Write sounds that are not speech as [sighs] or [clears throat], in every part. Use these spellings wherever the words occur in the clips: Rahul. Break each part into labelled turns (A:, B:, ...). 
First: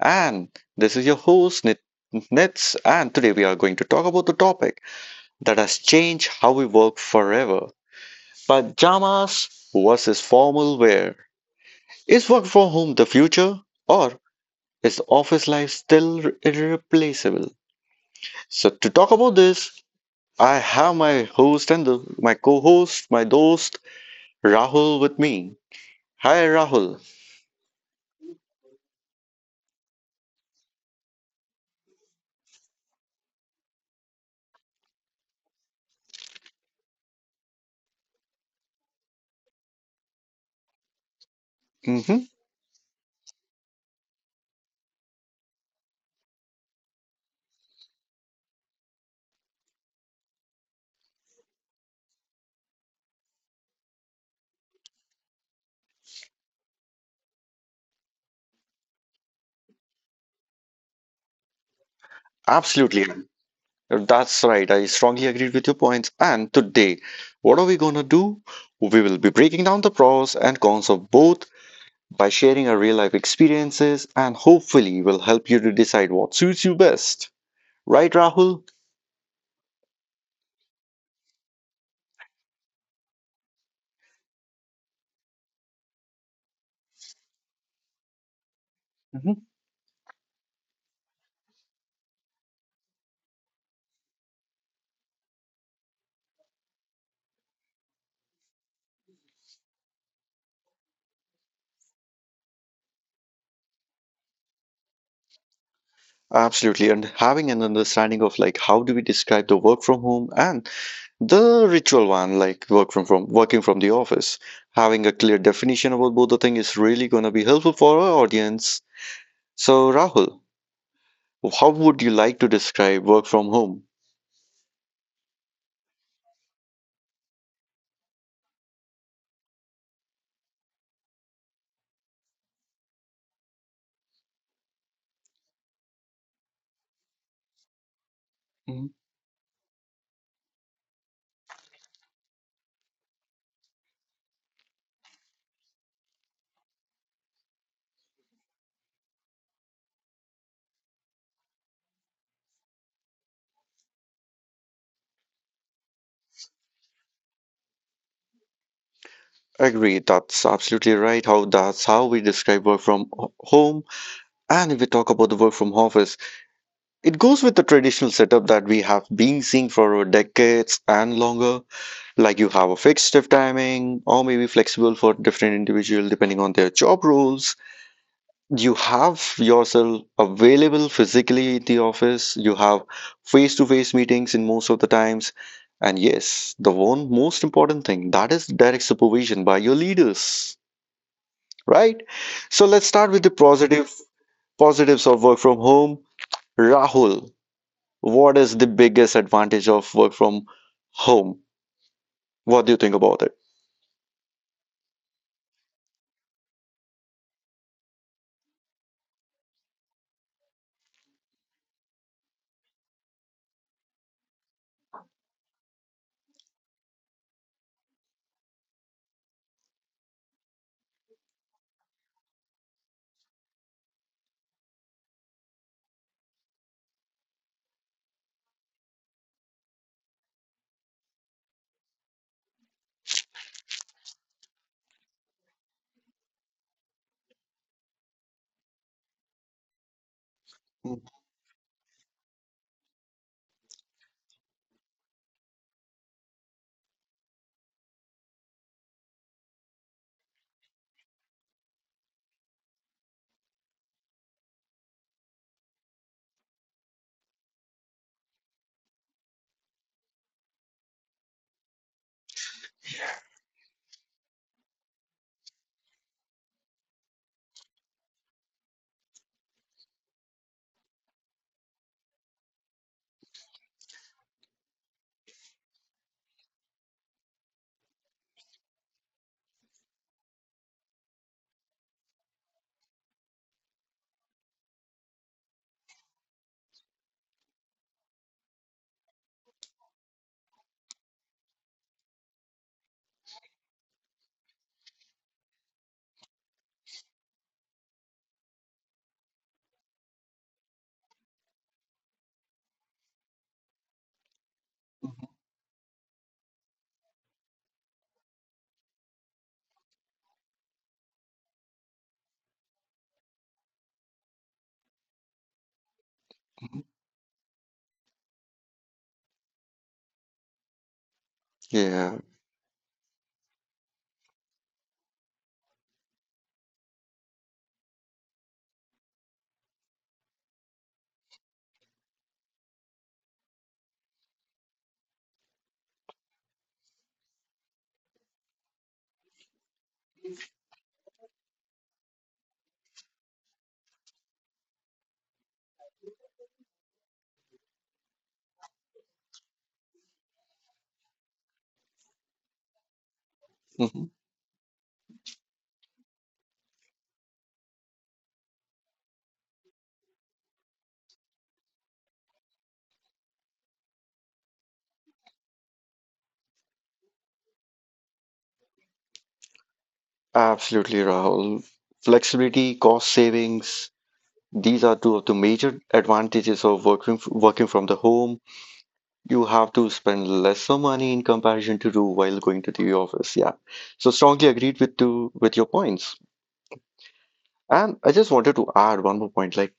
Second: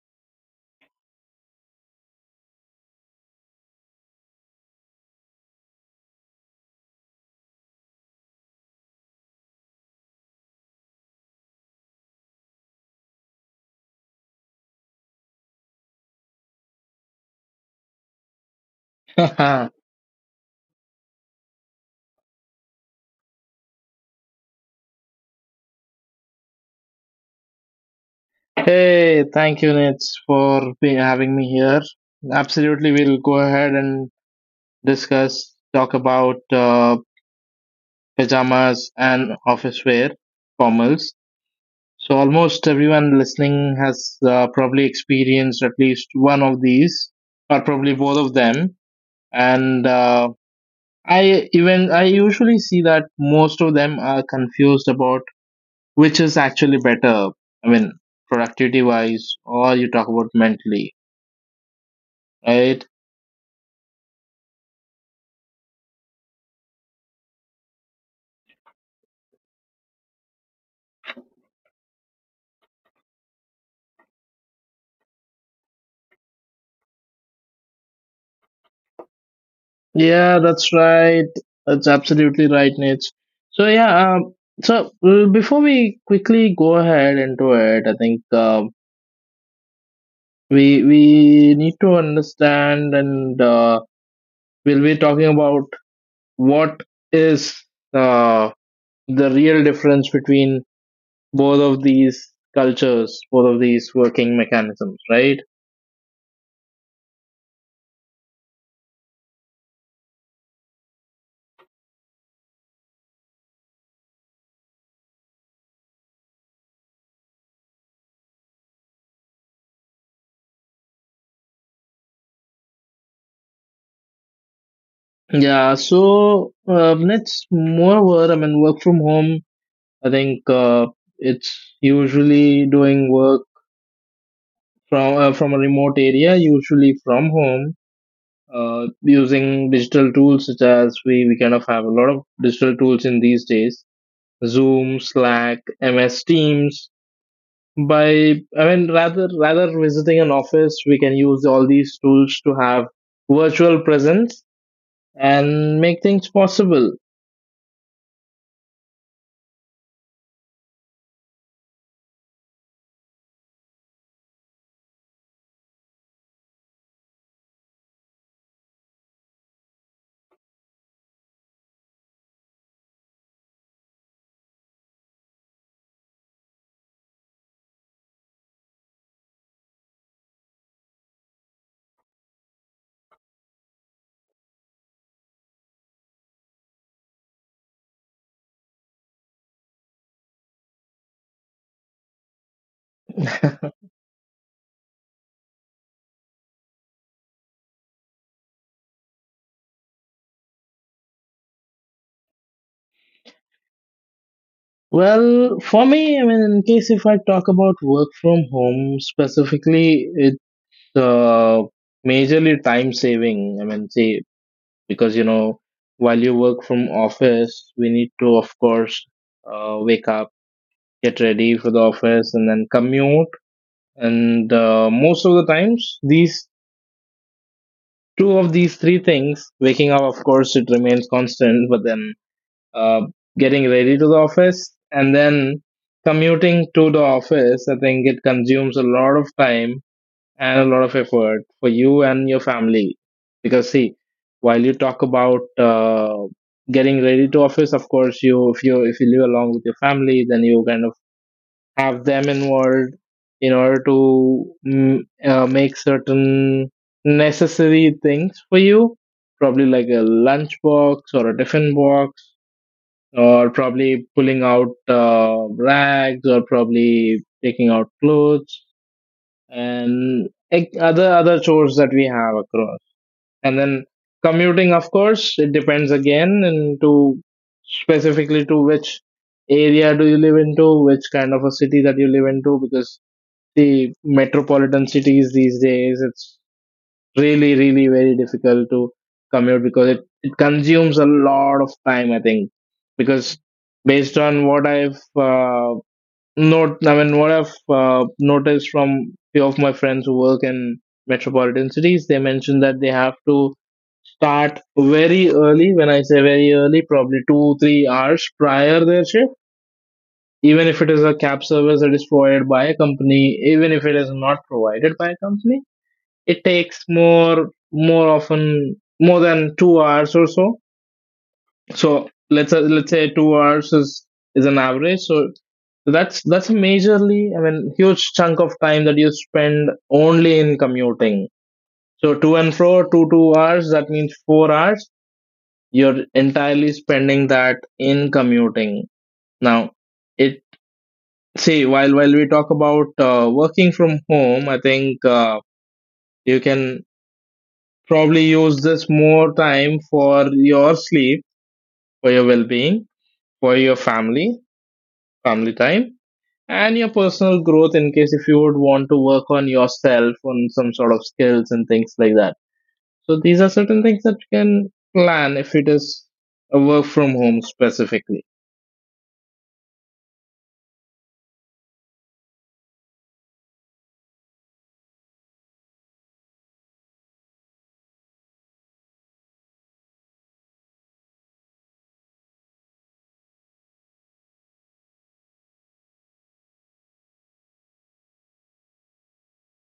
A: And this is your host, Nits. And today we are going to talk about the topic that has changed how we work forever, pajamas versus formal wear. Is work from home the future, or is office life still irreplaceable? So, to
B: [laughs]
A: talk about
B: hey,
A: this, I have my host and my co host, my dost, Rahul, with me. Hi, Rahul.
B: thank you, Nitz, for having me here. Absolutely, we'll go ahead and talk about pajamas and office wear, formals. So,
A: Hmm.
B: almost everyone listening has probably experienced at least one of these, or probably both of them. And uh, I usually see that most of them are confused about which is actually better. I mean, productivity wise, or you talk about mentally. Right.
A: Absolutely. That's right. I strongly agreed with your points. And today, what are we going to do? We will be breaking down the pros and cons of both by sharing our real life experiences, and hopefully will help you to decide what suits you best. Right, Rahul?
B: Yeah, that's right. That's absolutely right, Nate. So yeah, before we quickly go ahead into it, I think um,
A: Mhm.
B: we we need to understand, and we'll be talking about what is, uh, the real difference between both of these cultures, both of these working mechanisms, right?
A: Absolutely. And having an understanding of like how do we describe the work from home and the ritual one, like work from working from the office. Having a clear definition about both the thing is really going to be helpful for our audience. So, Rahul, how would you like to describe work from home?
B: Yeah. So let moreover, I mean, work from home, I think it's usually doing work from a remote area, usually from home,
A: Mhm.
B: using digital tools, such as, we kind of have a lot of digital tools in these days: Zoom, Slack, MS Teams. By I mean, rather visiting an office, we can use all these tools to have virtual presence and make things possible.
A: Agree, that's absolutely right. How that's how we describe work from home. And if we talk about the work from office, it goes with the traditional setup that we have been seeing for decades and longer. Like you have a fixed shift timing, or maybe flexible for different individual depending on their job roles. You have yourself available physically in the office, you have face to face meetings in most of the times, and yes, the one most important thing, that is direct supervision by your leaders, right? So let's start with the
B: [laughs]
A: positives of work from home. Rahul, what is the biggest advantage of work from home? What do you think about it?
B: Well, for me, I mean, in case if I talk about work from home specifically, it's uh, majorly time saving. I mean, see, because you know, while you work from office, we need to, of course, wake up, get ready for the office, and then commute. And most of the times, these two of these three things, waking up, of course, it remains constant, but then uh, getting ready to the office and then commuting to the office, I think it consumes a lot of time and a lot of
A: Mm.
B: effort for you and your family. Because, see, while you talk about getting ready to office, of course, you, if you live along with your family, then you kind of have them involved in order to, make certain necessary things for you, probably like a lunch box or a tiffin box, or probably pulling out rags, or probably taking out clothes and other chores that we have across. And then commuting, of course, it depends again into, specifically, to which area do you live into, which kind of a city that you live into, because the metropolitan cities these days, it's really, really, very difficult to commute, because it consumes a lot of time, I think, because based on what I've not I mean, what I've noticed from few of my friends who work in metropolitan cities, they mentioned that they have to start very early. When I say very early, probably 2 3 hours prior their shift, even if it is a cab service that is provided by a company, even if it is not provided by a company, it takes more often more than 2 hours or so. So
A: Yeah.
B: let's say 2 hours is an average. So that's a majorly, I mean, huge chunk of time that you spend only in commuting. So, to and fro, two hours, that means 4 hours you're entirely spending that in commuting. Now, it see, while we talk about working from home, I think you can probably use this more time for your sleep, for your well being, for your
A: Mhm.
B: family, family time, and your personal growth, in case if you would want to work on yourself, on some sort of skills and things like that. So these are certain things that you can plan, if it is a work from home specifically.
A: Absolutely, Rahul. Flexibility, cost savings. These are two of the major advantages of working from the home. You have to spend lesser money in comparison to do while going to the office. Yeah. So strongly agreed with to with your points. And I just wanted to add one more point. Like,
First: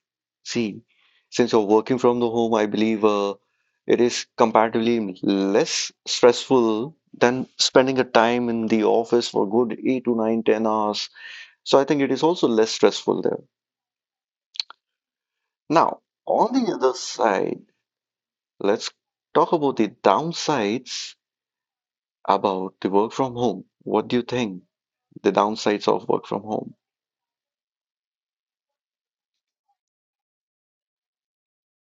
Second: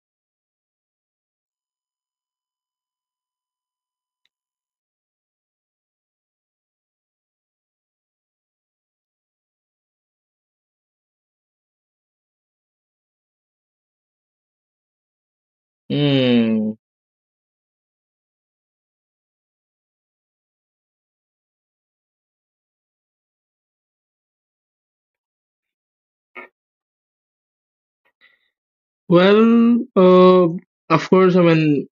A: see, since you're working from the home, I believe it is comparatively less stressful than spending a time in the office for good eight to nine, 10 hours. So I think it is also less stressful there. Now, on the
B: Hmm.
A: other side, let's talk about the downsides about the work from home. What do you think the downsides of work from home?
B: Well, of course, I mean,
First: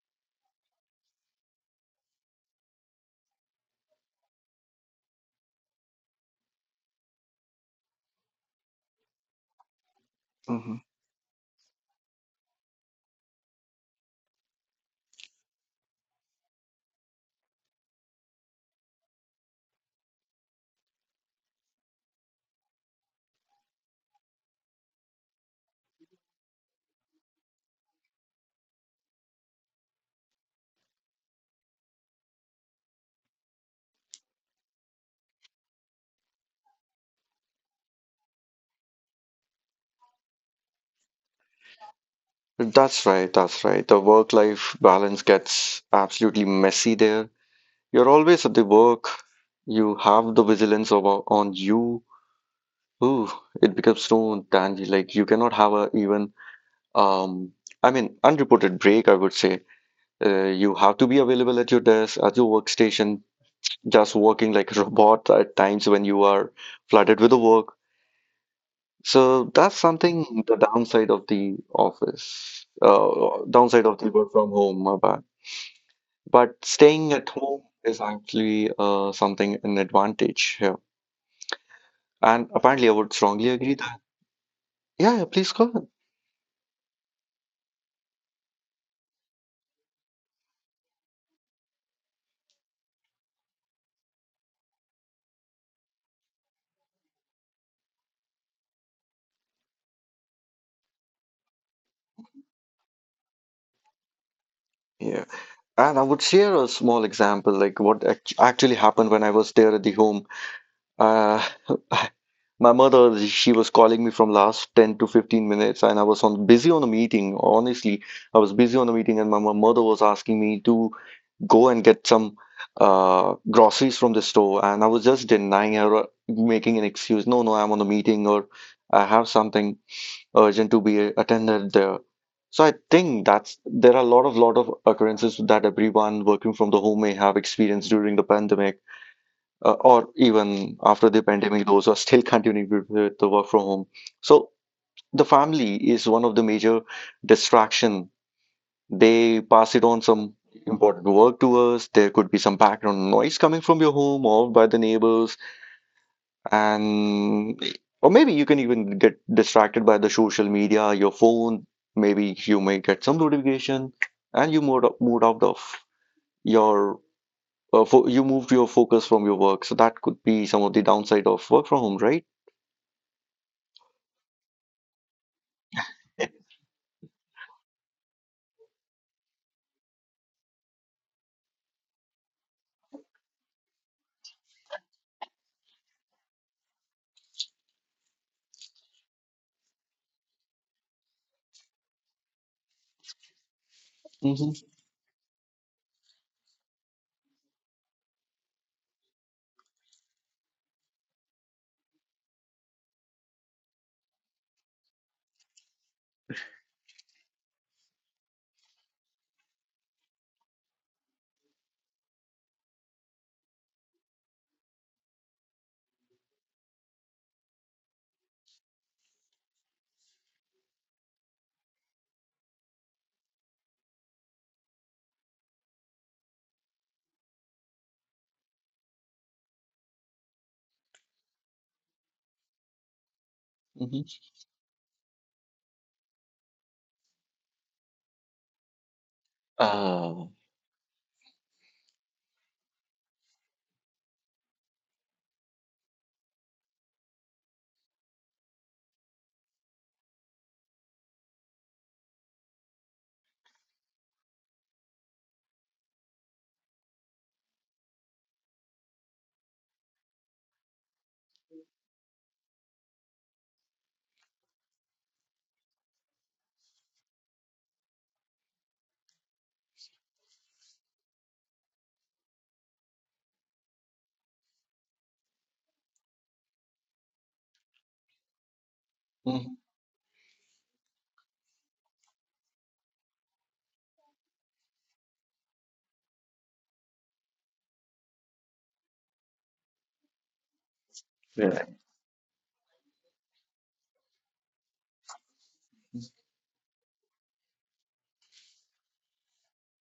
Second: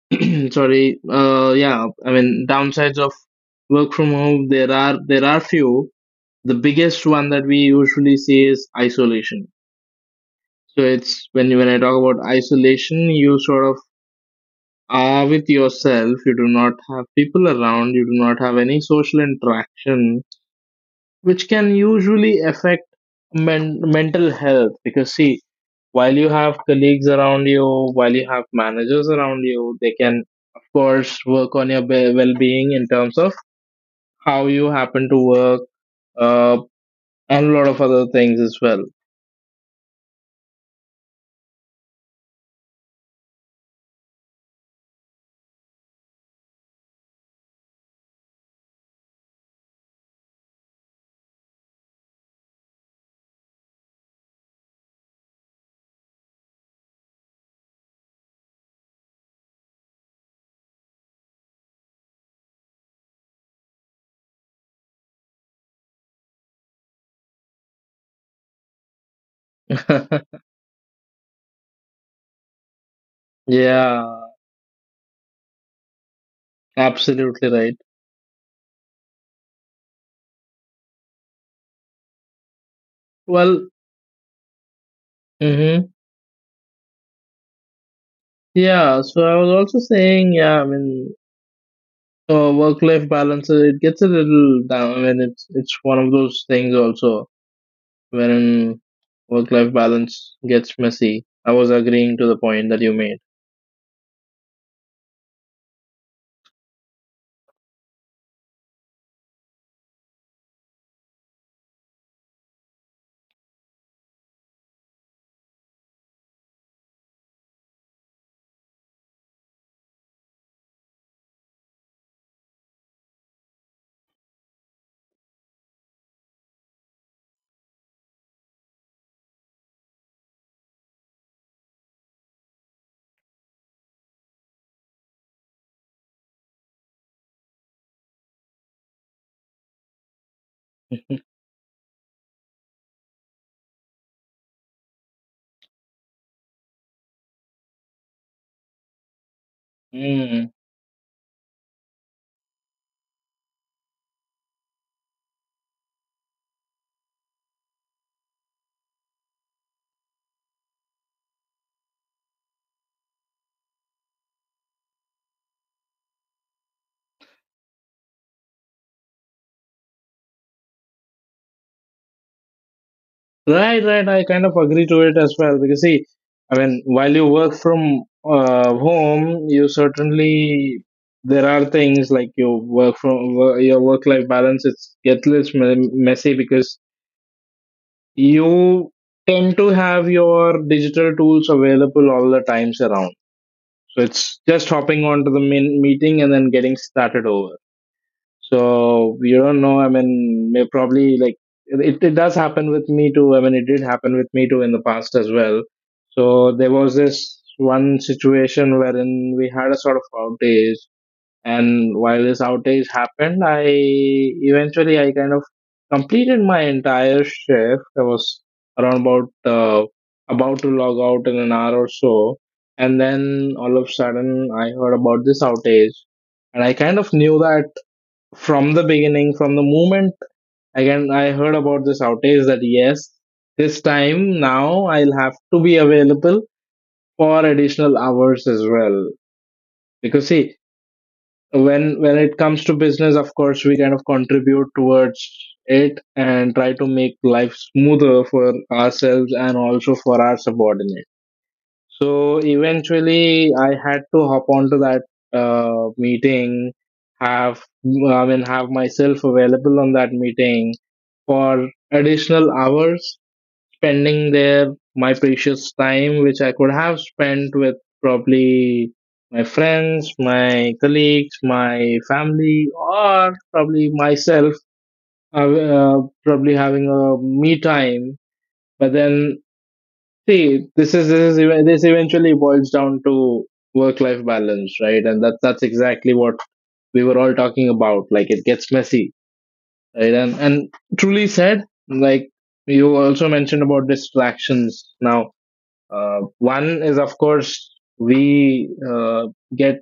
B: [clears throat] sorry, yeah, I mean, downsides of work from home, there are few. The biggest one that we usually see is isolation.
A: Hmm.
B: So it's when I talk about isolation, you sort of are with yourself. You do not have people around. You do not have any social interaction, which can usually affect mental health. Because, see, while you have colleagues around you, while you have managers around you, they can, of course, work on your well-being in terms of how you happen to work, uh, and a lot of other things as well.
A: That's right, that's right. The work-life balance gets absolutely messy there. You're always at the work. You have the vigilance of, on you. Ooh, it becomes so tangy. Like you cannot have a even, um I mean, unreported break, I would say. You have to be available at your desk, at your workstation, just working like a [laughs] robot at times when you are flooded with the work. So that's
B: [laughs]
A: something the downside of the office, downside of the
B: Yeah,
A: work from home. My bad. But staying at
B: absolutely
A: home
B: right.
A: is actually something an advantage here. And apparently, I would strongly
B: Well.
A: agree that. Yeah, yeah, please go
B: Mm-hmm.
A: ahead.
B: Yeah, so I was also saying, yeah, I mean, work-life balance, it gets a little down. I mean, it's one of those things also, wherein work-life balance gets messy. I was agreeing to the point that you made.
A: Yeah. And I would share a small example, like what actually happened when I was there at the home. Uh, [laughs] My mother, she was calling me from last 10 to 15 minutes, and I was on busy on a meeting. Honestly, I was busy on a meeting, and my mother was asking me to go and get some groceries from the store, and I was just denying her, making an excuse. No, no, I'm on a meeting, or I have something urgent to be attended there. So I think that's there are a lot of occurrences that everyone working from the home may have experienced during the pandemic, or even after the pandemic, those are still continuing with the work from home. So the family is one of the major distraction. They pass it on some
B: [laughs]
A: important work to us. There could be some background noise coming from your home or by the neighbors, and or maybe you can even get distracted by the social media, your phone. Maybe you may get some notification, and you moved out of your fo you moved your focus from your work. So that could be some of the downside of work from home, right?
B: Right, right. I kind of agree to it as well, because, see, I mean, while you work from home, you certainly, there are things like your work from your work life balance. It's gets less messy, because you tend to have your digital tools available all the times around. So it's
A: Mm-hmm.
B: just hopping onto the main meeting and then getting started over. So we don't know. I mean, may probably like, it does happen with me too. I mean, it did happen with me too in the past as well. So there was this one situation wherein we had a sort of outage, and while this outage happened, I kind of completed my entire shift. I was around about to log out in an hour or so, and then all of a sudden I heard about this outage, and I kind of knew that from the beginning, from the moment, again, I heard about this outage, that yes, this
A: Mm-hmm.
B: time now I'll have to be available for additional hours as well.
A: Uh,
B: Because, see, when it comes to business, of course, we kind of contribute towards it, and try to make life smoother for ourselves and also for our subordinates. So eventually I had to hop onto that meeting, have I mean, have myself available on that meeting for additional hours, spending there my precious time, which I could have spent with, probably, my friends, my colleagues, my family, or probably myself, uh, uh, probably having a me time. But then,
A: mhm.
B: see, this eventually boils down to work life balance, right? And that's exactly what we were all talking about, like it gets messy, right? And truly said,
A: Right.
B: like you also mentioned about distractions. Now, one is, of course, we uh, get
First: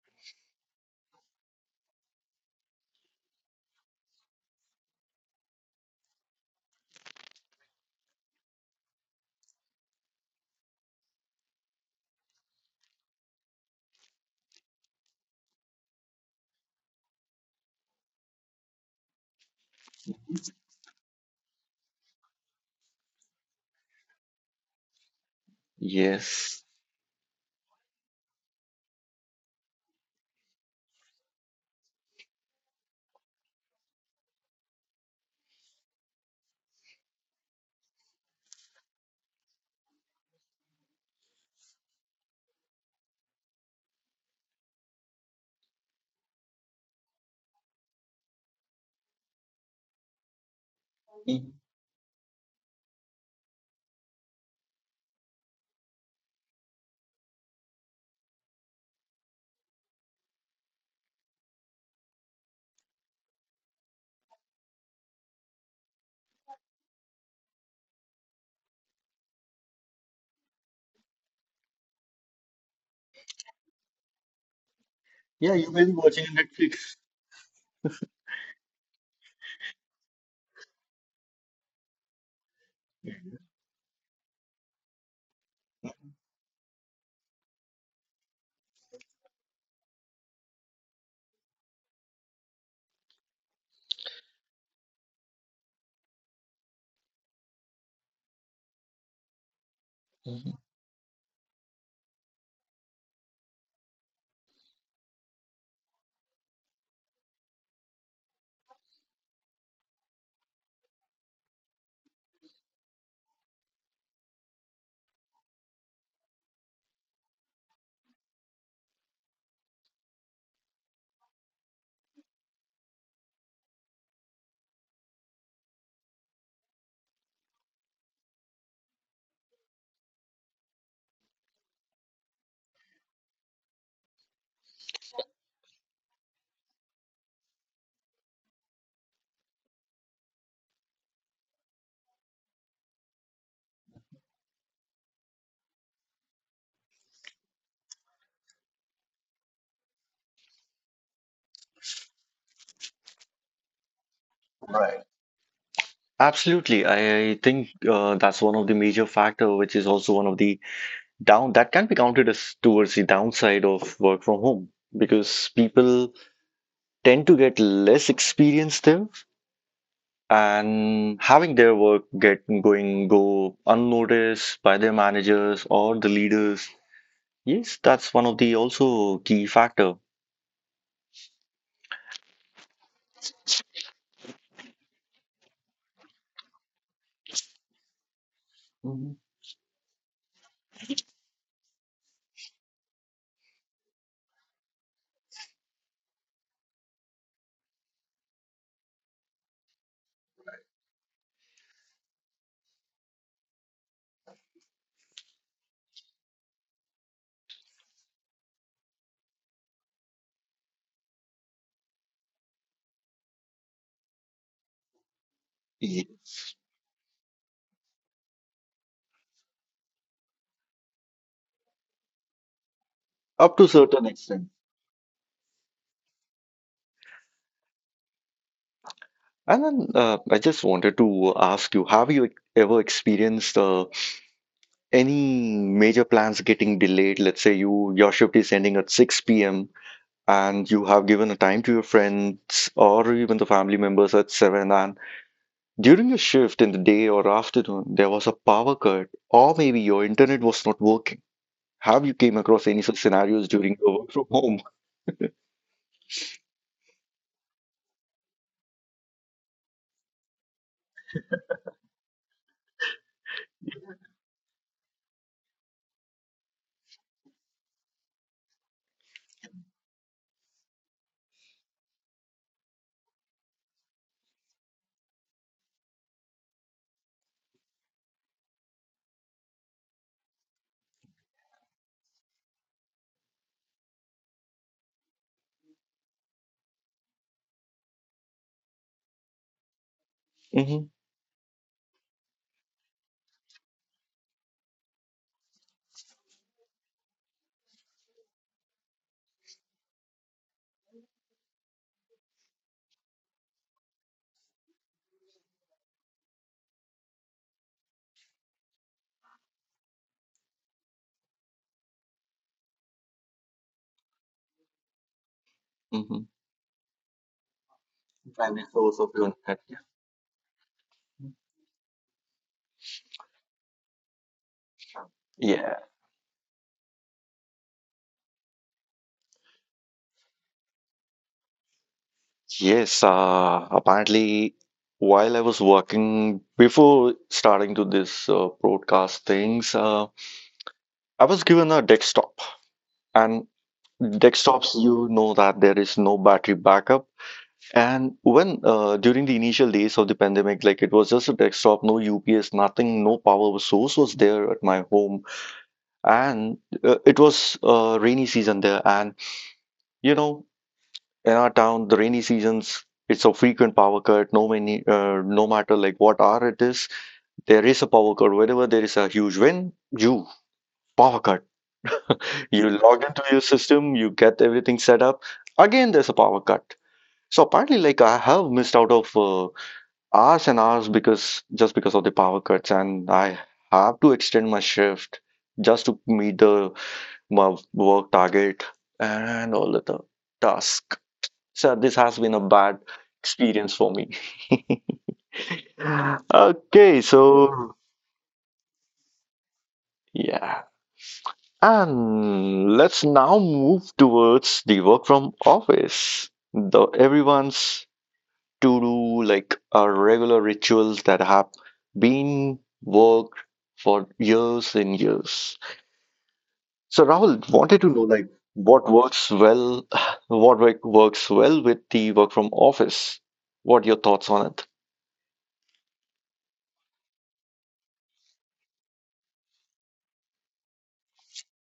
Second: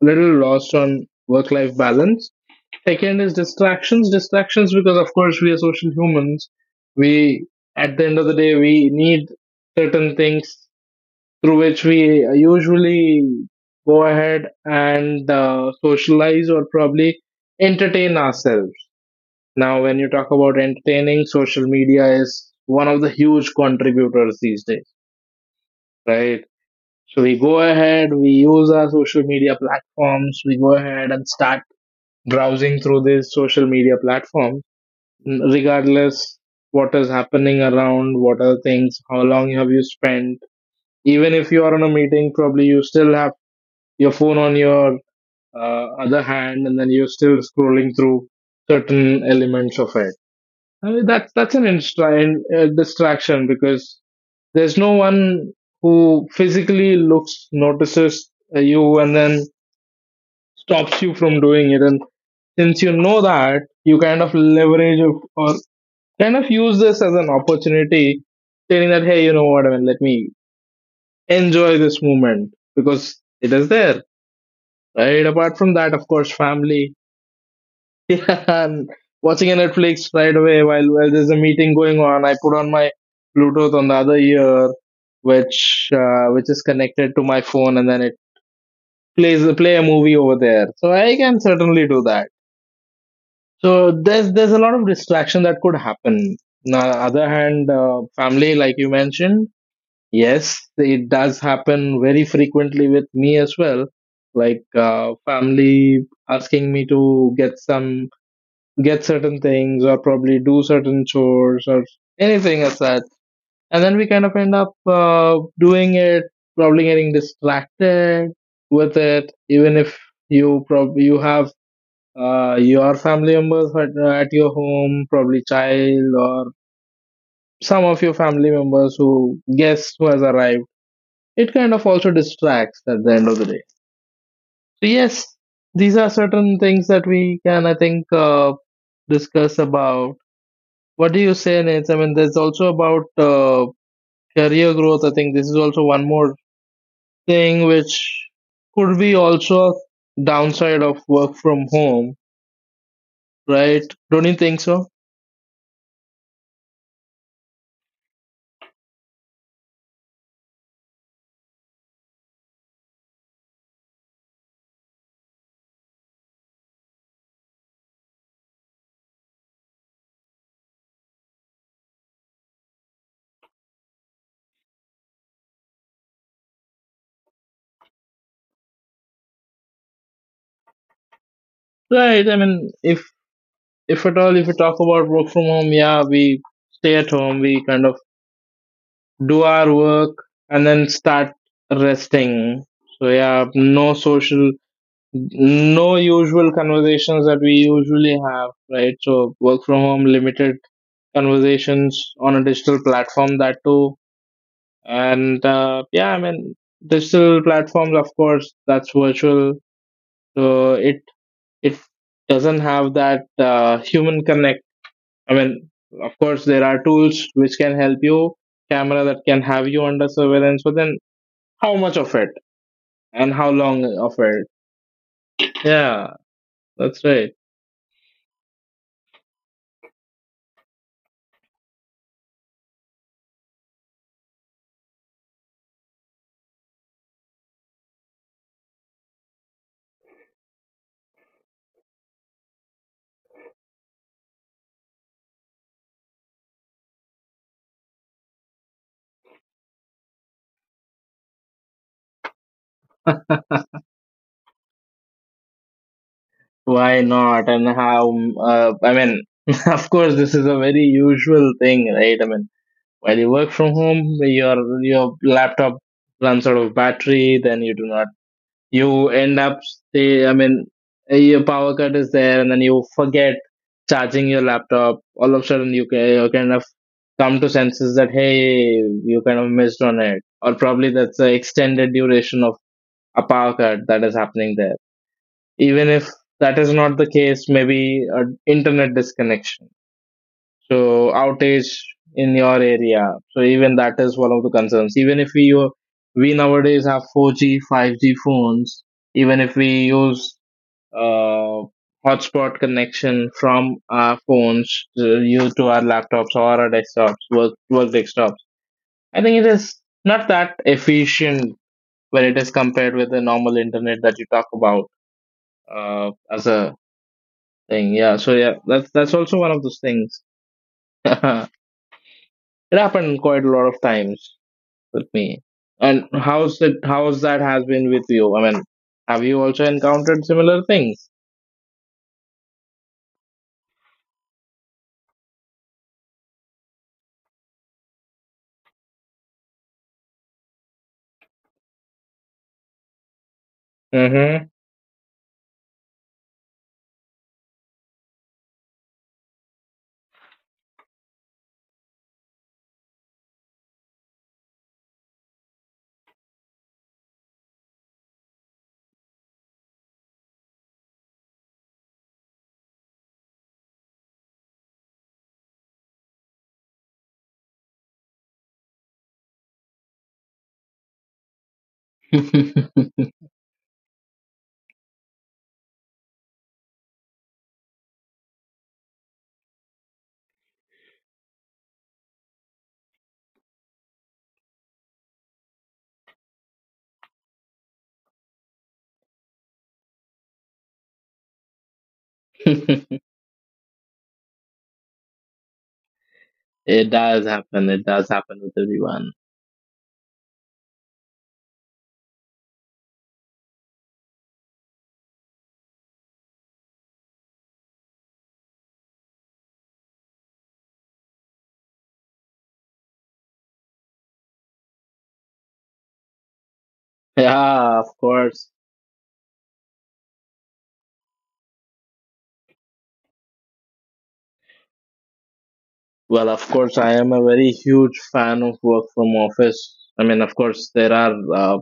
B: little lost on work life balance. Second is distractions, because, of course, we are social humans. We At the end of the day, we need certain things through which we usually go ahead and socialize or probably entertain ourselves. Now, when you talk about entertaining, social media is one of the huge contributors these days, right?
A: Yes.
B: So we go ahead, we use our social media platforms, we go ahead and start browsing through these social media platforms, regardless what is happening around, what are the things, how long have you spent. Even if you are on a meeting, probably you still have your phone on your other hand, and then you're still scrolling through certain elements of it. I mean, that's
A: Mhm.
B: an distraction, because there's no one who physically looks notices you and then stops you from doing it. And since you know that, you kind of leverage it, or kind of use this as an opportunity, saying that, hey, you know what, I mean, let me enjoy this moment because it is there. Right. Apart from that, of course, family. [laughs] Yeah, and watching a Netflix right away while there's a meeting going on. I put on my Bluetooth on the other ear, which is connected to my phone, and then it plays play a movie over there. So I can certainly do that. So there's a lot of distraction that could happen. On the other hand, family, like you mentioned, yes,
A: Mhm.
B: it does happen very frequently with me as well. Like, family asking me to get some get certain things, or probably do certain chores, or anything as that. And then we kind of end up, doing it, probably getting distracted with it. Even if you, probably you have, your family members at your home, probably child, or some of your family members who has arrived, it kind of also distracts at the end of the day. So yes, these are certain things that we can, I think, discuss about. What do you say, Nate? I mean, there's also about career growth. I think this is also one more thing which could be also downside of work from home, right? Don't you think so?
A: Right. Absolutely. I think that's one of the major factor, which is also one of the down that can be counted as towards the downside of work from home because people tend to get less experience there and having their work get going go unnoticed by their managers or the leaders. Yes, that's one of the also key factor.
B: Right. I mean, if, at all, if we talk about work from home, yeah, we stay at home. We kind of
A: Mhm.
B: do our work and then start resting. So yeah, no social, no usual conversations that we usually have, right? So work from home limited conversations on a digital platform that too and yeah, I mean digital platforms, of course, that's virtual, so it doesn't have that human connect. I mean,
A: Yeah.
B: of course, there are tools which can help you, camera that can have you under surveillance, but then how much of it and
A: Up
B: how
A: to
B: long
A: certain
B: of
A: extent.
B: it. Yeah, that's right.
A: And then I just wanted to ask you, have you ever experienced any major plans getting delayed? Let's say you your shift is ending at 6 p.m. and you have given a time to your friends or even the family members at 7, and during your shift in the day or afternoon there was a power cut or maybe your internet was not working. Have you came across any such scenarios during your work from home?
B: Why not, and how, I mean, [laughs] of course this is a very usual thing, right? I mean, while you work from home, your laptop runs out of battery, then you do not. You end up stay. I mean, your power cut is there, and then you forget charging your laptop. All of a sudden, you can you kind of come to senses that hey, you kind of missed on it, or probably that's the extended duration of a power cut that is happening there. Even if that is not the case, maybe an internet disconnection, so outage in your area, so even that is one of the concerns. Even if we nowadays have 4G 5G phones, even if we use uh, hotspot connection from our phones to, you to our laptops or our desktops, work desktops, I think it is not that efficient when it is compared with the normal internet that you talk about,
A: Hmm.
B: as a thing. Yeah, so yeah,
A: Primary
B: that's
A: source of
B: that's
A: your
B: also one
A: income.
B: of
A: Yeah.
B: those things. [laughs] It happened quite a lot of times with me.
A: Yeah.
B: And how's that? How's that has been with you? I mean, have you also encountered similar things?
A: Yes. Apparently, while I was working before starting to this broadcast things, I was given a desktop, and
B: Mm-hmm.
A: desktops, you know that there is no battery backup. And when during the initial days of the pandemic, like it was just a desktop, no UPS, nothing, no power source was there at my home, and it was rainy season there, and you know, in our town the rainy seasons, it's a frequent power cut. No many, no matter like what hour it is, there is a power cut. Whenever there is a huge wind, you power cut. You log into
B: [laughs]
A: your system, you get everything set up, again there's a power cut. So apparently, like I have missed out of hours and hours because just because of the power cuts, and I have to extend my shift just to meet the my work target and all the task. So this has been a bad experience for me. [laughs] Okay,
B: It does
A: so
B: happen. It does happen with everyone.
A: yeah. And let's now move towards the work from office. The everyone's to do like a regular rituals that have been worked for years and years. So Rahul, wanted
B: Yeah,
A: to
B: of
A: know like
B: course.
A: what works well, [sighs] what works well with the work from office. What are your thoughts on it?
B: Well, of course, I am a very huge fan of work from office. I mean, of course, there are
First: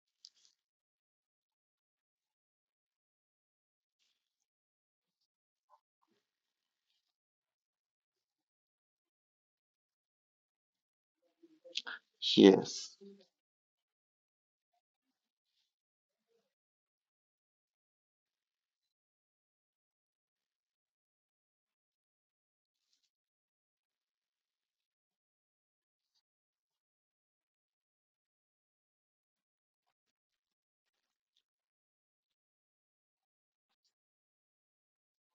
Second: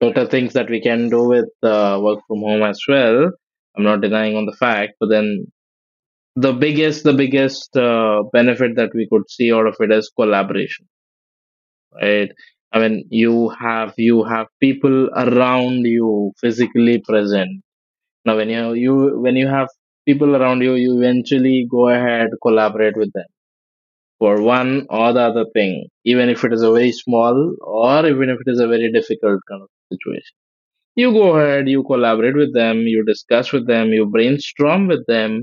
B: total things that we can do with work from home as well. I'm not denying on the fact, but then the biggest benefit that we could see out of it is collaboration, right? I mean,
A: Yes.
B: you have people around you physically present. Now when you when you have people around you, you eventually go ahead, collaborate with them for one or the other thing, even if it is a very small or even if it is a very difficult kind of situation. You go ahead, you collaborate with them, you discuss with them, you brainstorm with them,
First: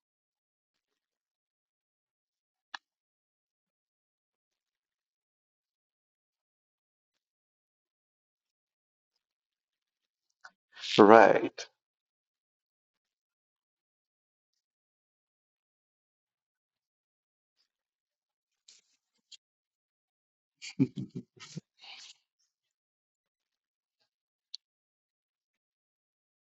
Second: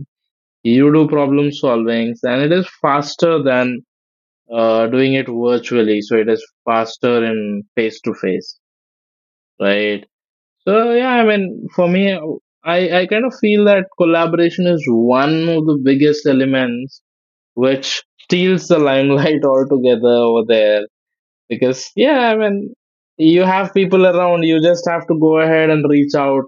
B: you do problem solvings, and it is faster than doing it virtually. So it is faster in face to face, right? So yeah, I mean,
A: Right.
B: for me, I kind of feel that collaboration is one of the biggest elements which steals the limelight [laughs] altogether over there, because yeah, I mean, you have people around you, just have to go ahead and reach out,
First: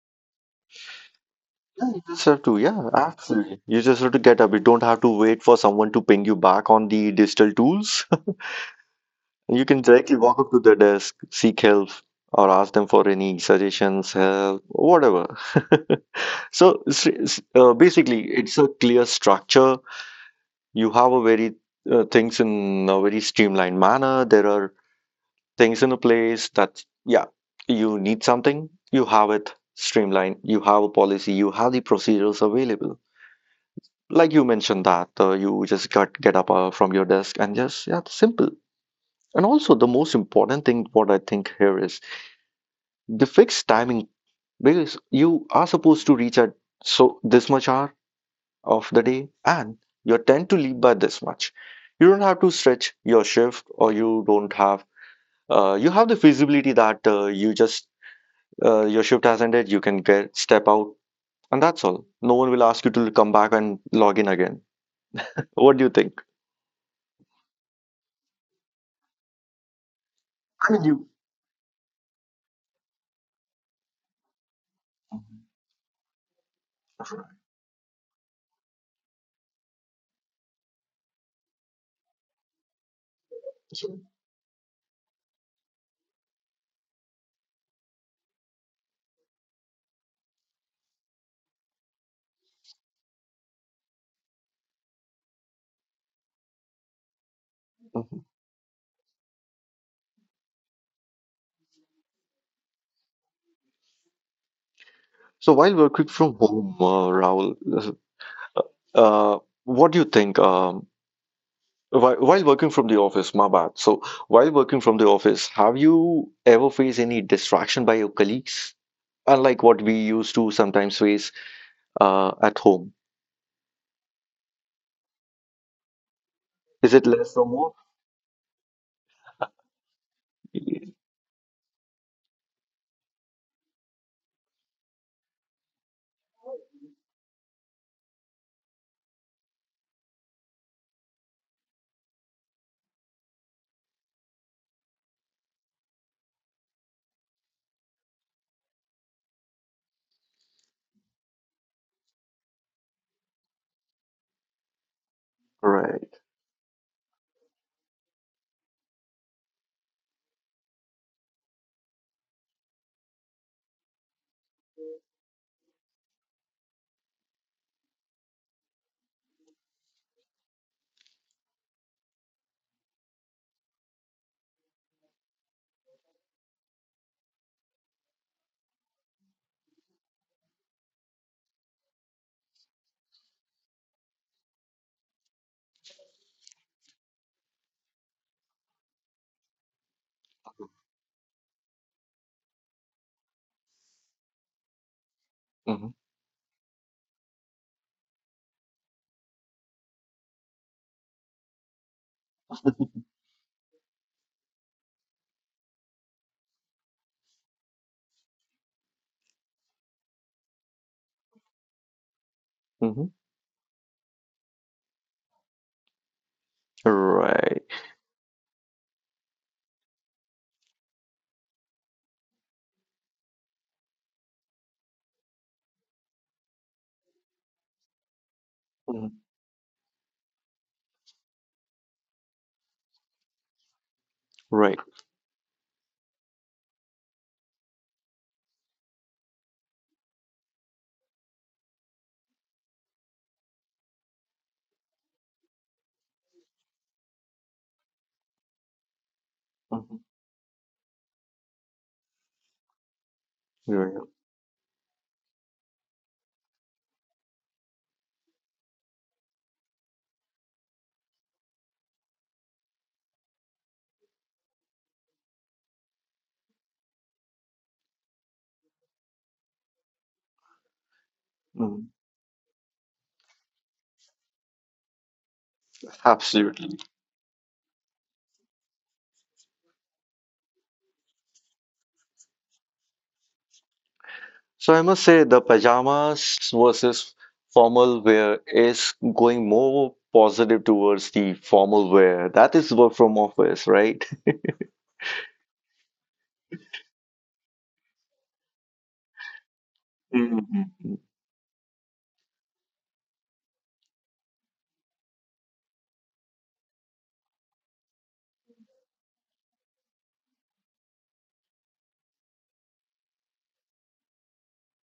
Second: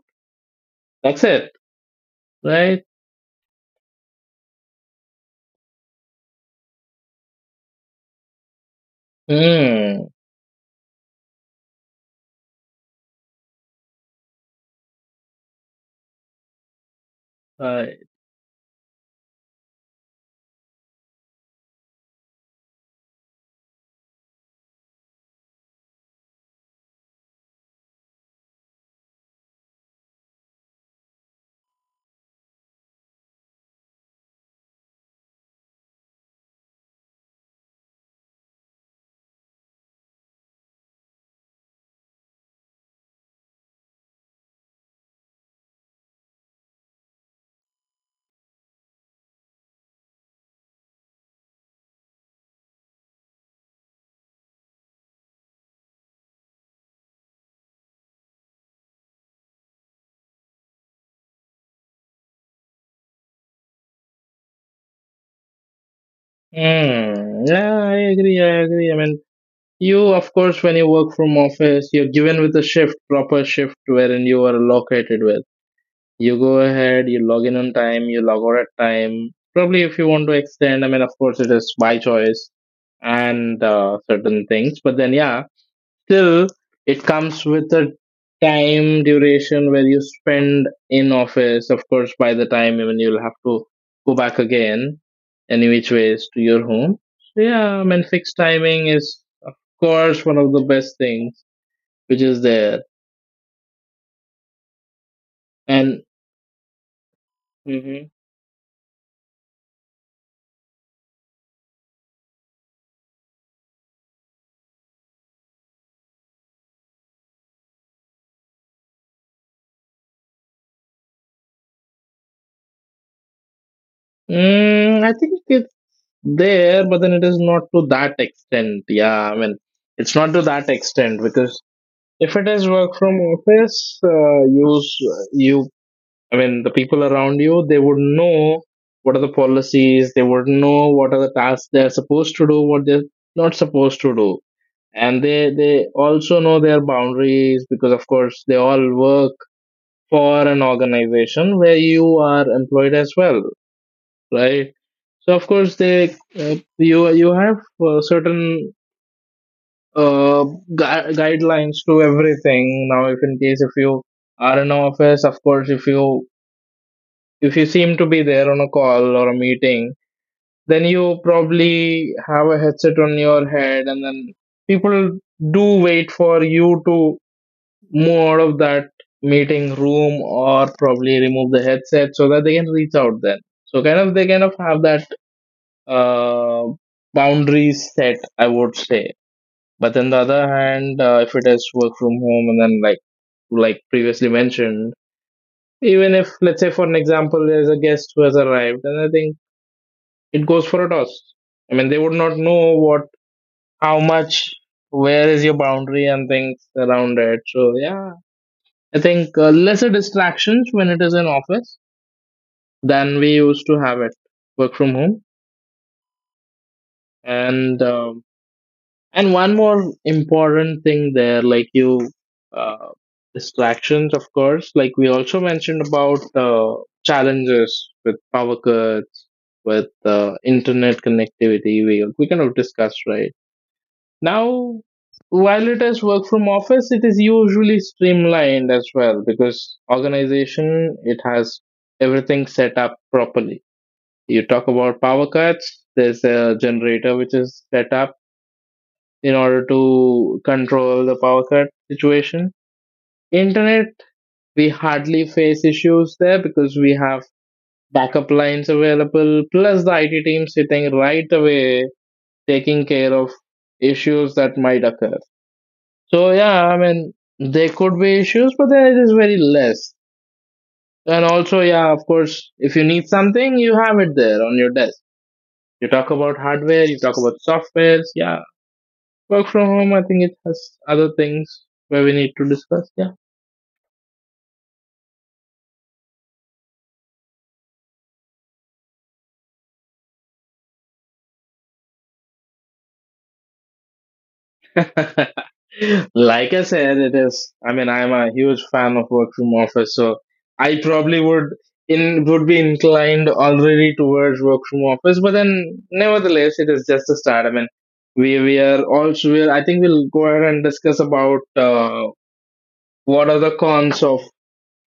B: that's it.
A: You just have to, yeah,
B: Right.
A: absolutely. You just have to get up. You don't have to wait for someone to ping you back on the digital tools. [laughs] You can
B: Hmm.
A: directly walk up to the desk, seek help, or ask them for any suggestions, help, whatever. [laughs] So
B: I,
A: basically, it's a clear structure. You have a very things in a very streamlined manner. There are things in a place that, yeah, you need something, you have it streamlined. You have a policy, you have the procedures available. Like you mentioned that you just got get up from your desk and just yeah, simple. And also the most important thing what I think here is the fixed timing, because you are supposed to reach at so this much hour of the day, and you tend to leave by this much. You don't have to stretch your shift, or you don't have you have the feasibility that you just your shift has ended, you can get step out, and that's all. No one will ask you to come back and log in again. What do you think?
B: mm, yeah, I agree. I mean, you, of course, when you
A: You.
B: work from office, you're given with a shift proper shift wherein you are located with, you go ahead, you log in on time, you log out at time. Probably if you want to extend, I mean, of course, it is by choice and certain things. But then, yeah, still, it comes with a time duration where you spend in office. Of course, by the time, even you'll have to go back again, any which ways, to your home. So, yeah, I mean, fixed timing is, of course, one of the best things which is there.
A: So while working
B: And
A: from home, Rahul,
B: hmm.
A: what do you think? While working from the office, my bad. So while working from the office, have you ever faced any distraction by your colleagues? Unlike what we used to sometimes face at home.
B: Mm, I think
A: Is
B: there,
A: it
B: but then it
A: less
B: is not
A: remote?
B: to that extent. Yeah, I mean, it's not to that extent because if it is work from office, you, I mean, the people around you, they would know what are the policies, they would know what are the tasks they're supposed to do, what they're not supposed to do, and they also know their boundaries, because of course they all work for an organization where you are employed as well, right? So of course they
A: Right.
B: you have certain uh, guidelines to everything. Now, if in case if you are in office, of course, if you seem to be there on a call or a meeting, then you probably have a headset on your head, and then people do wait for you to move out of that meeting room or probably remove the headset so that they can reach out then. So kind of they kind of have that uh, boundaries set, I would say. But on the other hand, if it is work from home, and then like previously mentioned,
A: Hmm.
B: even if let's say for an example, there's a guest who has arrived, and I think it goes for a toss. I mean, they would not know what, how much, where is your boundary and things around it. So yeah, I think lesser distractions when it is in office
A: Hmm.
B: than we used to have it work from home,
A: Right.
B: and and one more important thing there, like you, uh, distractions, of course. Like we also mentioned about challenges with power cuts,
A: Mhm.
B: with internet connectivity. We kind of discussed right now.
A: Right.
B: While it is work from office, it is usually streamlined as well, because organization it has everything set up properly. You talk about power cuts. There's a generator which is set up in order
A: Mhm.
B: to control the power cut situation. Internet,
A: Yeah.
B: we hardly face issues there because we have backup lines available, plus the IT team sitting right away taking care of issues that might occur. So, yeah, I mean, there could be issues, but then it is very less. And also, yeah, of
A: Mhm.
B: course, if you need something, you have it there on your desk. You talk about hardware,
A: Absolutely.
B: you talk about softwares, yeah. Work from home, I think it has other things where we need to discuss, yeah.
A: So I must say the pajamas versus formal wear is going more positive towards the formal wear. That is work from office, right?
B: [laughs] Like I said, it is. I mean, I'm a huge fan of work from office, so I
A: Hmm.
B: probably would in would be inclined already towards work from office. But then, nevertheless, it is just a start. I mean, we are also. We are, I think we'll go ahead and discuss about what are the cons of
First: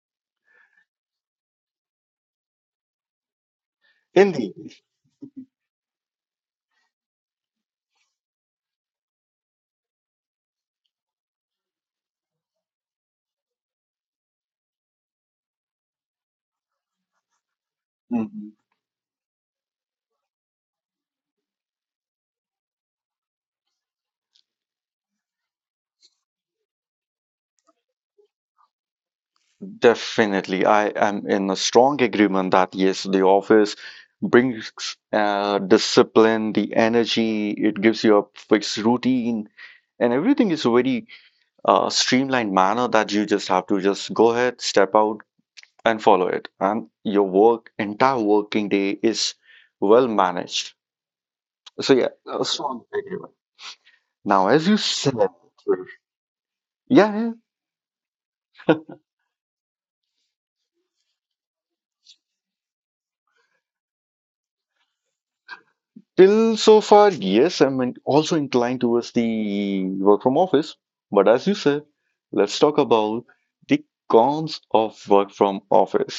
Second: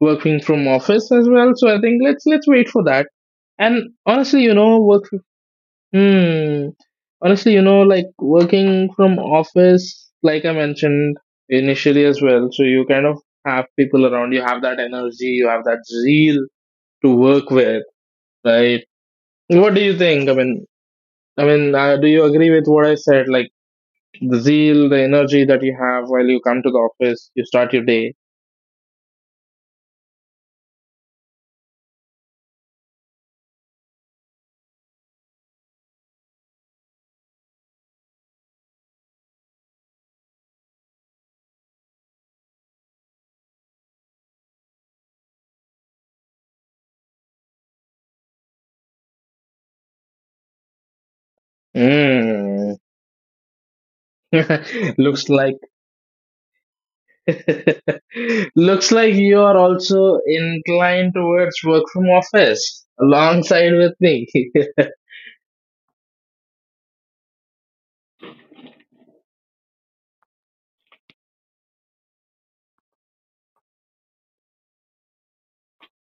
B: working from office as well. So I think let's wait for that. And honestly, you
A: Indeed.
B: know, work. Hmm. Honestly, you know, like working from office, like I mentioned initially as well, so you kind of have people around, you have that energy, you have that zeal to work with,
A: Hmm.
B: right? What do you think? I mean, do you agree with what I said? Like the zeal, the energy that you have while you come to the office, you start your day.
A: Definitely. I am in a strong agreement that yes, the office brings discipline, the energy, it gives you a fixed routine, and everything is a very streamlined manner that you just have to just go ahead, step out, and follow it and your work entire working day is well managed, so yeah, a
B: Hmm.
A: strong agreement now as you
B: [laughs]
A: said.
B: Looks like
A: Yeah, yeah,
B: [laughs] looks like you are also inclined towards work from office alongside with me. [laughs]
A: till so far yes, also inclined towards the work from office, but as you said, let's talk about the cons of work from office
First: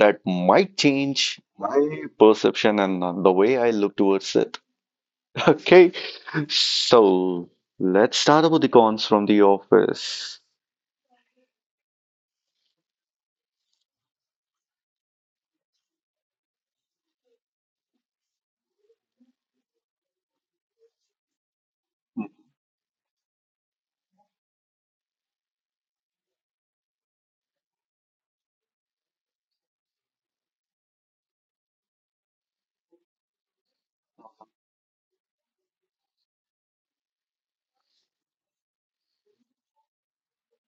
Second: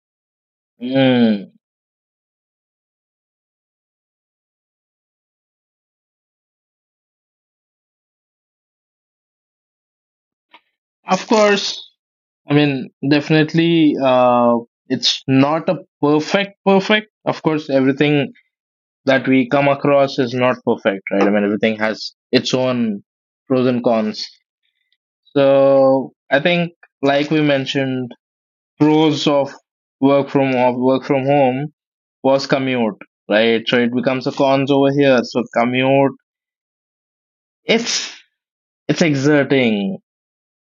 A: that might change
B: Mm.
A: my perception and the way I look towards it. [laughs] Okay, so let's start about the cons from the office.
B: Of course, I mean, definitely, it's not a perfect. Of course, everything that we come across is not perfect, right? I mean, everything has its own pros and cons. So, I think, like we mentioned, pros of work from home was commute, right? So it becomes a cons over here. So commute, it's it's exerting,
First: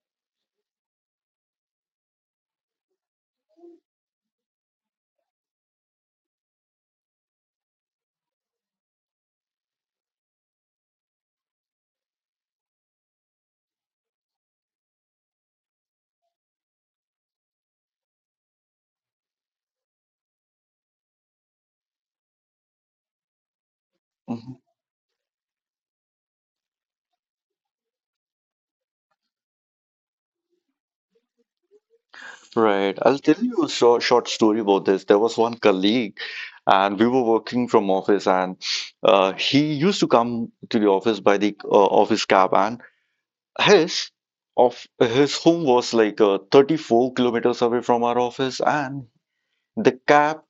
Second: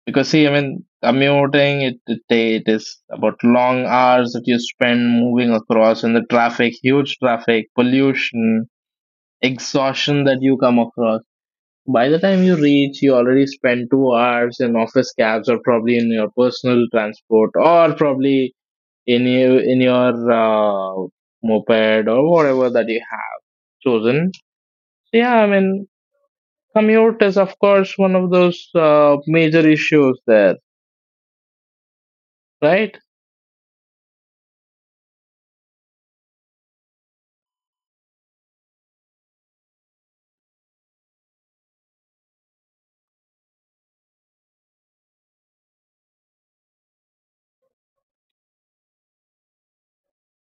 B: because see, I mean, commuting it is about long hours that you spend moving across in the traffic, huge traffic, pollution, exhaustion that you come across. By the time you reach, you already spend 2 hours in office cabs or probably in your personal transport or probably in your moped or whatever that you have chosen.
A: Mhm.
B: So yeah, I mean, commute is, of course, one of those major issues there, right?
A: Right. I'll tell you a short story about this. There was one colleague, and we were working from office, and he used to come to the office by the office cab, and his his home was like 34 kilometers away from our office, and the cab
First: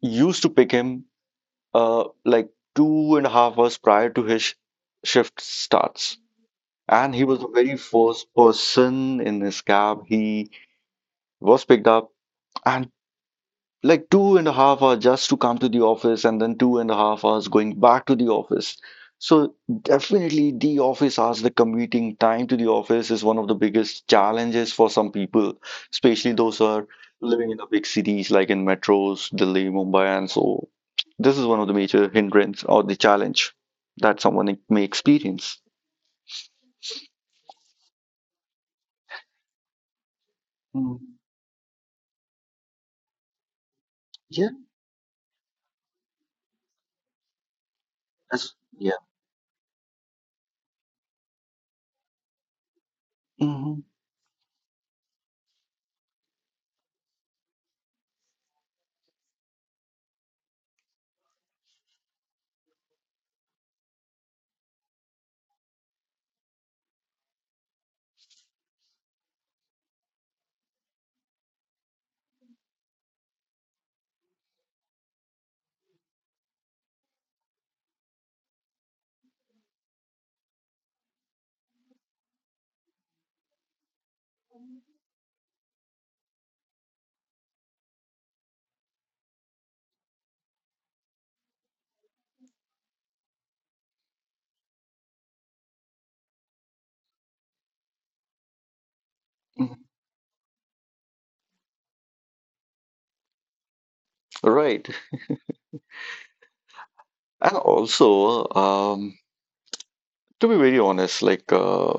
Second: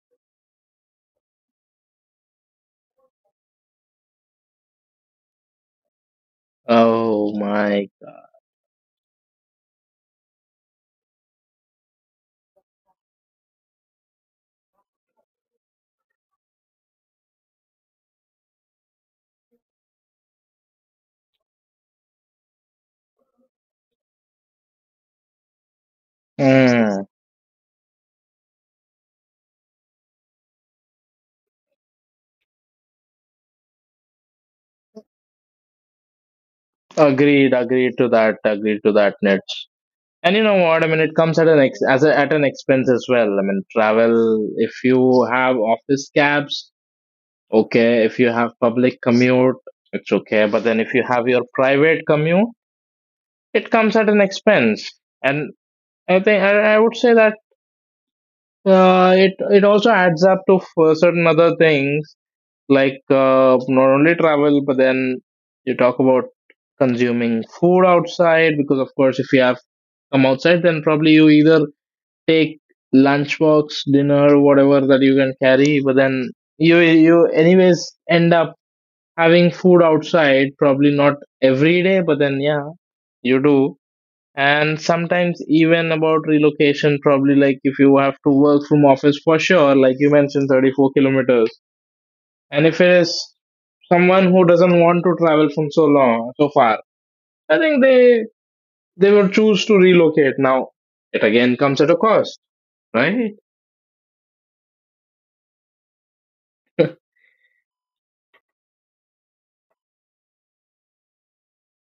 A: used to pick him like 2.5 hours prior to shift starts. And he
B: Oh
A: was the very
B: my.
A: first person in his cab. He was picked up. And like 2.5 hours just to come to the office and then 2.5 hours going back to the office. So definitely the office hours, the commuting time to the office is one of the biggest challenges for some people, especially those who are
B: Mm.
A: living in the big cities like in metros, Delhi, Mumbai, and so this is one of the major hindrance or the challenge that someone may experience.
B: Agreed to that, Nits. And you know what? I
A: Mm.
B: mean, it comes at an at an expense as well. I mean,
A: Yeah,
B: travel. If you have office cabs, okay. If you
A: that's,
B: have
A: yeah.
B: public commute, it's okay. But then if you have your private commute, it
A: Mhm.
B: comes at an expense. And I would say that it also adds up to certain other things, like not only travel, but then you talk about consuming food outside, because of course if you have come outside, then probably you either take lunchbox, dinner, whatever that you can carry, but then you anyways end up having food outside, probably not every day, but then yeah, you do. And sometimes even about relocation, probably, like if you have to work from office for sure, like you mentioned, 34 kilometers, and if it is someone who doesn't want to travel from so long so far, I think they will
A: Mhm.
B: choose to relocate now. It again comes at a cost, right?
A: Right. And also, to be very honest, like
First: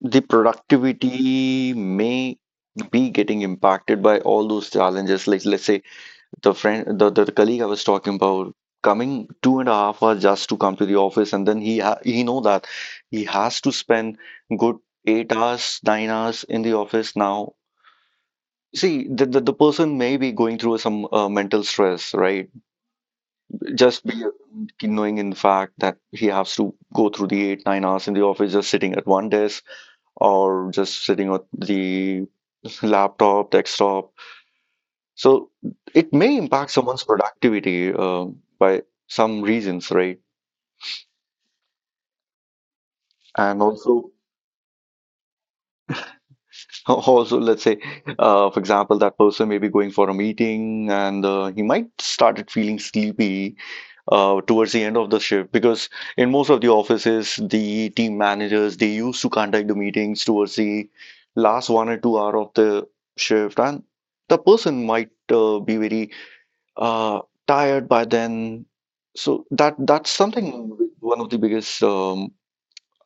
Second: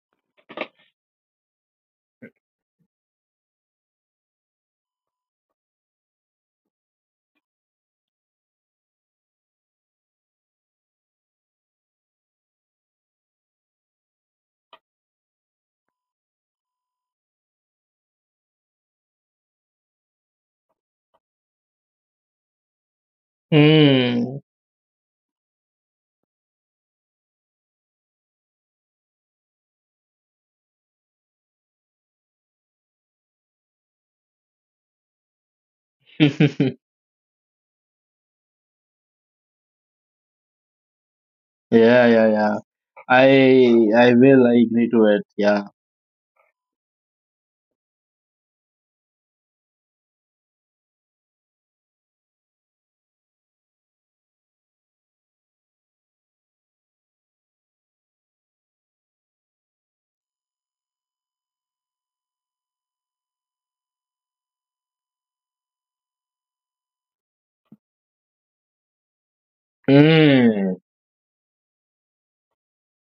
A: the productivity may be getting impacted by all those challenges. Like let's say the friend, the colleague I was talking about coming 2.5 hours just to come to the office, and then he know that he has to spend good 8 hours, 9 hours in the office now. See, the person may be going through some mental stress, right? Just be
B: Hmm.
A: knowing in fact that he has to go through the eight, 9 hours in the office, just sitting at one desk or just sitting at the laptop, desktop. So it may impact
B: [laughs]
A: someone's productivity by some reasons, right?
B: Yeah, yeah, yeah. I
A: And also,
B: I will. I agree to it. Yeah.
A: [laughs] also let's say, for example, that person may be going for a meeting and he might started feeling sleepy towards the end of the shift because in most of the offices, the team managers they used to conduct the meetings towards the last 1 or 2 hour of the shift, and the person might be very uh, tired by then. So that's something
B: Hmm.
A: with one of the biggest um,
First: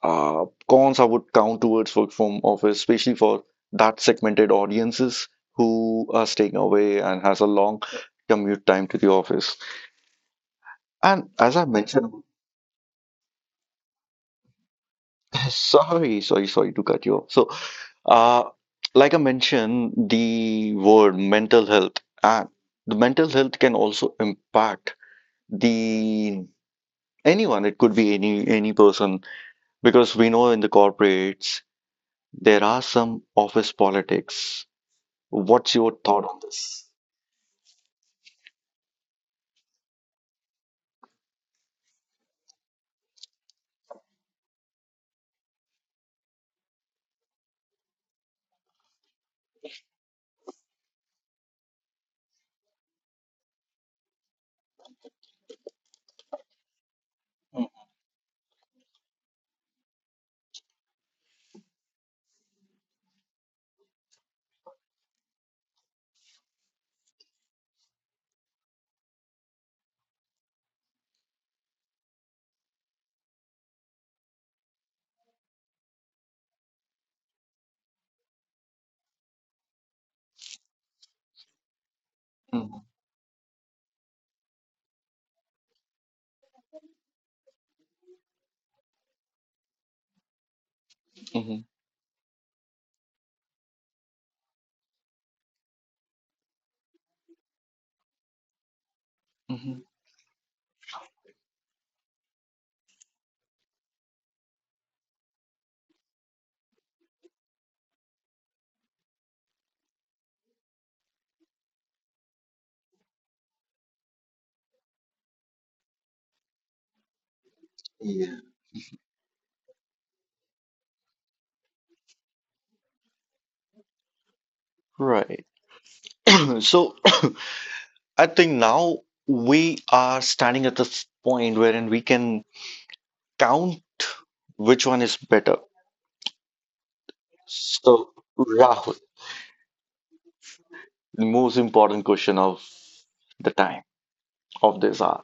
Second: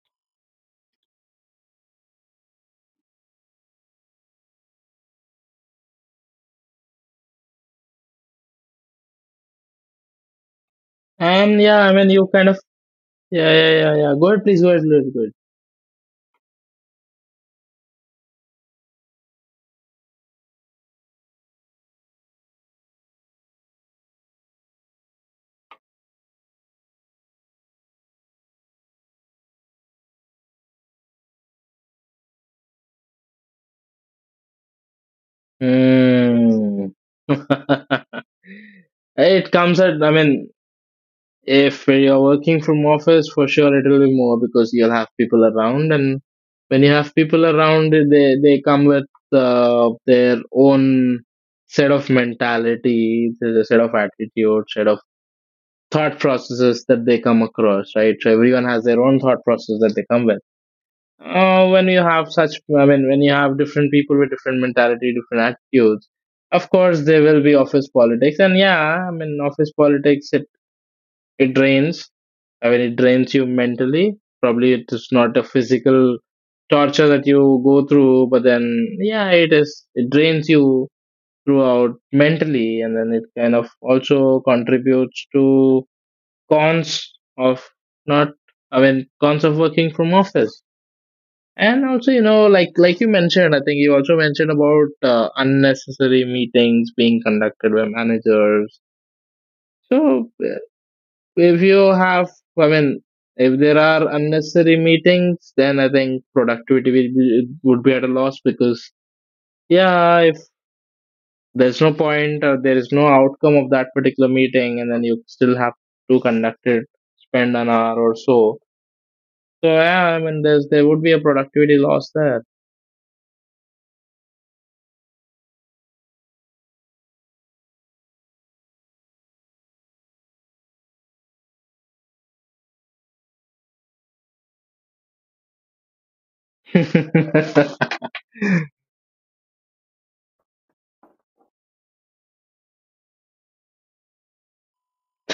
A: uh, cons I would count towards work from office, especially for that segmented audiences who are staying away and has a long commute time to the office. And
B: And
A: as I
B: yeah, I mean,
A: mentioned,
B: you kind of yeah, yeah, yeah, yeah, go ahead, please go ahead, go ahead, go
A: [laughs] sorry to cut you off. So, uh, like I mentioned, the word mental health and the mental health can also impact the anyone, it could be any person, because we know in the corporates there are some office politics. What's your thought on this?
B: ahead. Hmm. [laughs] It comes at, I mean, if you're working from office, for sure it will be more because you'll have people around, and when you have people around, they come with their own set of mentality, the set of attitude, set of thought processes that they come across, right? So everyone has their own thought process that they come with. uh, when you have such when you have different people with different mentality, different attitudes, of course there will be office politics. And yeah, I mean, office politics, it drains, I mean, it drains you mentally. Probably it is not a physical torture that you go through, but then yeah, it is, it drains you throughout mentally, and then it kind of also contributes to cons of, not I mean cons of working from office.
A: Hmm.
B: And also, like you mentioned, I think you also mentioned about unnecessary meetings being conducted by managers.
A: Hmm.
B: So if you have, I mean, if there are unnecessary meetings, then I think productivity will be, would be at a loss because yeah, if there's no point or there is no outcome of that particular meeting, and then you still have to conduct it, spend an hour or
A: Yeah.
B: so. So yeah, I mean, there would be a productivity loss there.
A: Right. [clears throat] So [clears throat] I think now we are standing at this point wherein we can count which one is better. So Rahul, the most important question of the time of this hour.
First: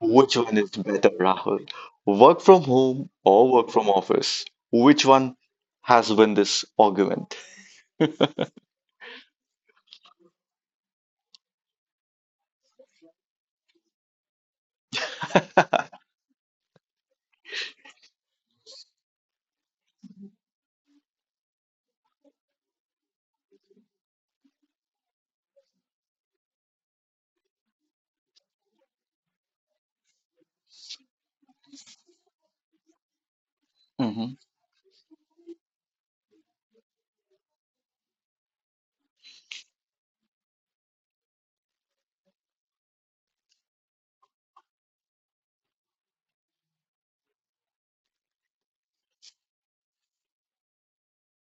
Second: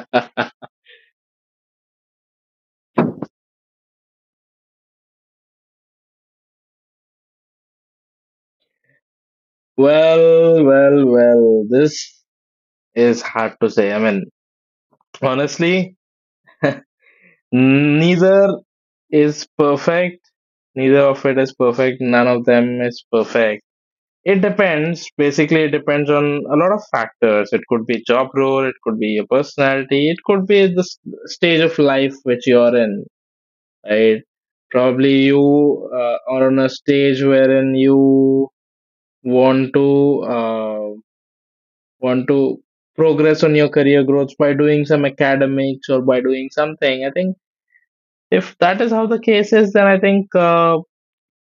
A: Which one
B: [laughs]
A: is better, Rahul? Work from home or work from office? Which one has won this argument?
B: Well, well, well, this is hard to say. I mean, honestly, neither is perfect. Neither of it is perfect. None of them is perfect. It depends. Basically, it depends on a lot of factors. It could be job role, it could be your personality, it could be the stage of life which you're in, right?
A: Mm-hmm.
B: Probably you are on a stage wherein you want to. Want to progress on your career growth by doing some academics or by doing something. I think if that is how the case is, then I think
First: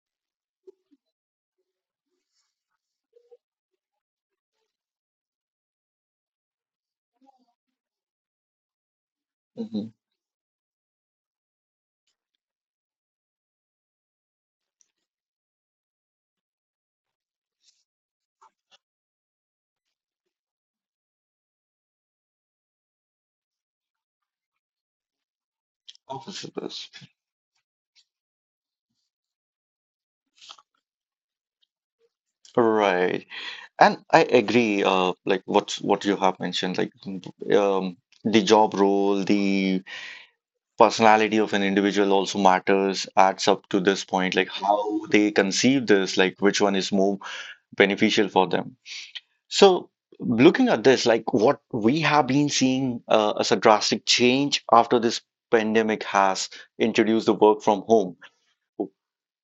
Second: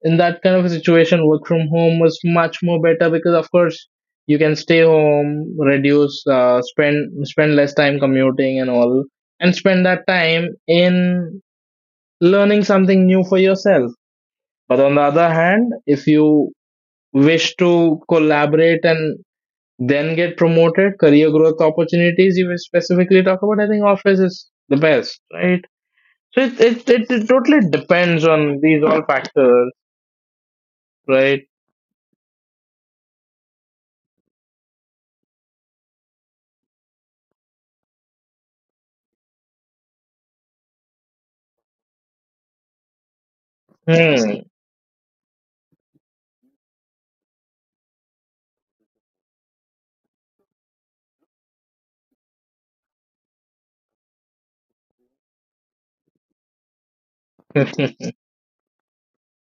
B: in that kind of a situation, work from home was much more better because, of course, you can stay home, reduce, spend less time commuting and all, and spend
A: Mm-hmm.
B: that time in learning something new for yourself. But on the other hand, if you wish to collaborate and then get promoted, career growth opportunities you will specifically talk about, I think office is the best, right? So
A: Office it
B: it
A: is.
B: it, it, it totally depends on these all factors, right?
A: Right. And I agree, like what you have mentioned, like um, the job role, the personality of an individual also matters, adds up to this point,
B: Hmm.
A: like how they conceive this, like which one is more beneficial for them. So, looking at this, like what we have been seeing as a drastic change after this pandemic has introduced the work from
B: [laughs]
A: home.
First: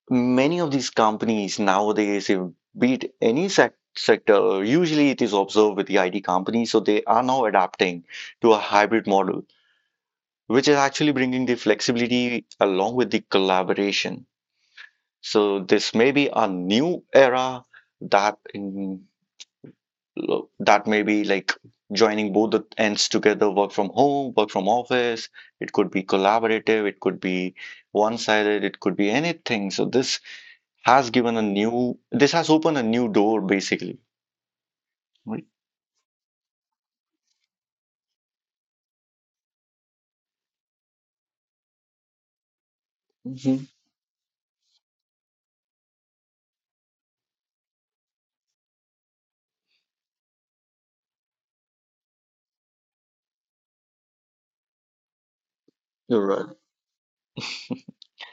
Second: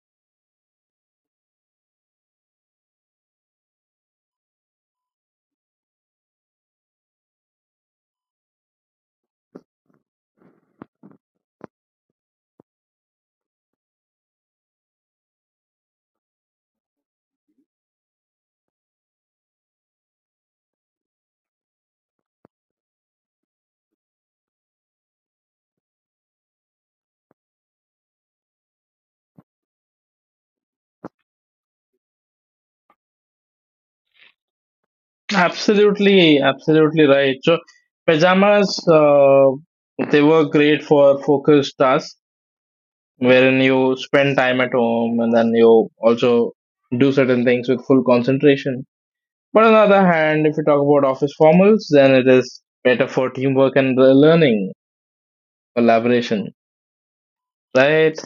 A: Many of these companies nowadays, if be it any sec- sector, usually it is observed with the IT companies, so they are now adapting to a hybrid model, which is actually bringing the flexibility along with the collaboration. So, this may be a new era that in that may be like joining both the ends together, work from home, work from office. It could be collaborative, it could be one sided, it could be anything. So this has opened a new door basically, right?
B: Absolutely, absolutely right. So pajamas, they were great for focused tasks wherein
A: Mhm.
B: you spend time at home and then you also do certain things with full concentration. But on the other hand, if you talk about office formals, then it is better for teamwork and the learning
A: You're right.
B: collaboration, right?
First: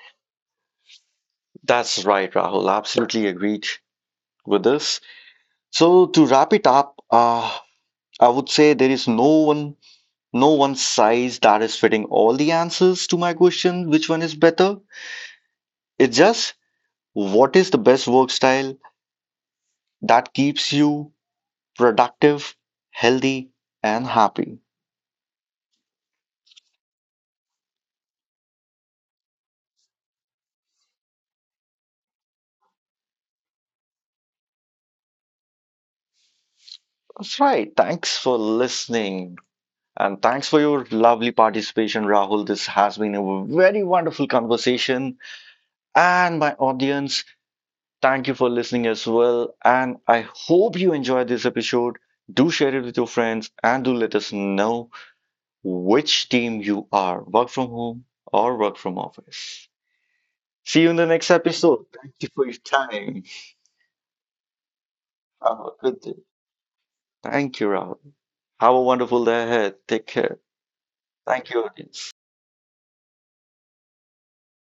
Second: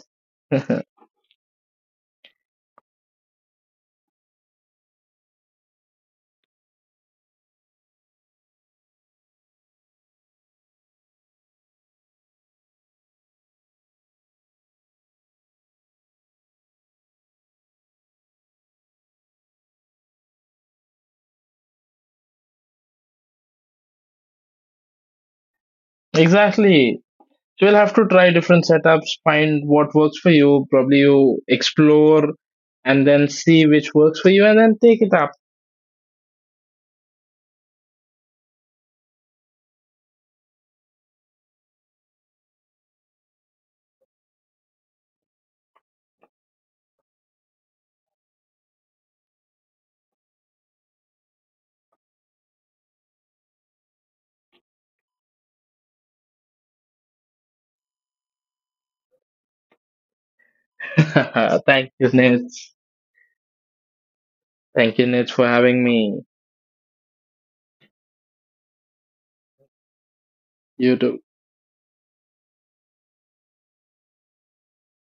A: That's right, Rahul, absolutely agreed with this. So to wrap it up, I would say there is no one size that is fitting all the answers to my question, which one is better. It's just, what is the best work style that keeps you productive, healthy, and happy?
B: Exactly. So you'll have to try different setups, find what works for you. Probably you explore and then see which works for you and then take it
A: That's right. Thanks for listening. And thanks for your lovely participation, Rahul. This has been a very wonderful conversation. And my audience, thank you for listening as well. And I hope you enjoyed this episode. Do share it with your friends and do let us know which team you are, work from home or work from office. See you in the next
B: up. [laughs]
A: episode.
B: Thank you,
A: Thank you for your
B: Nitz.
A: time.
B: Thank you, Nitz, for
A: Have a
B: having
A: good day.
B: me.
A: Thank you, Rahul. Have a wonderful day ahead. Take care.
B: You too.
A: Thank you, audience.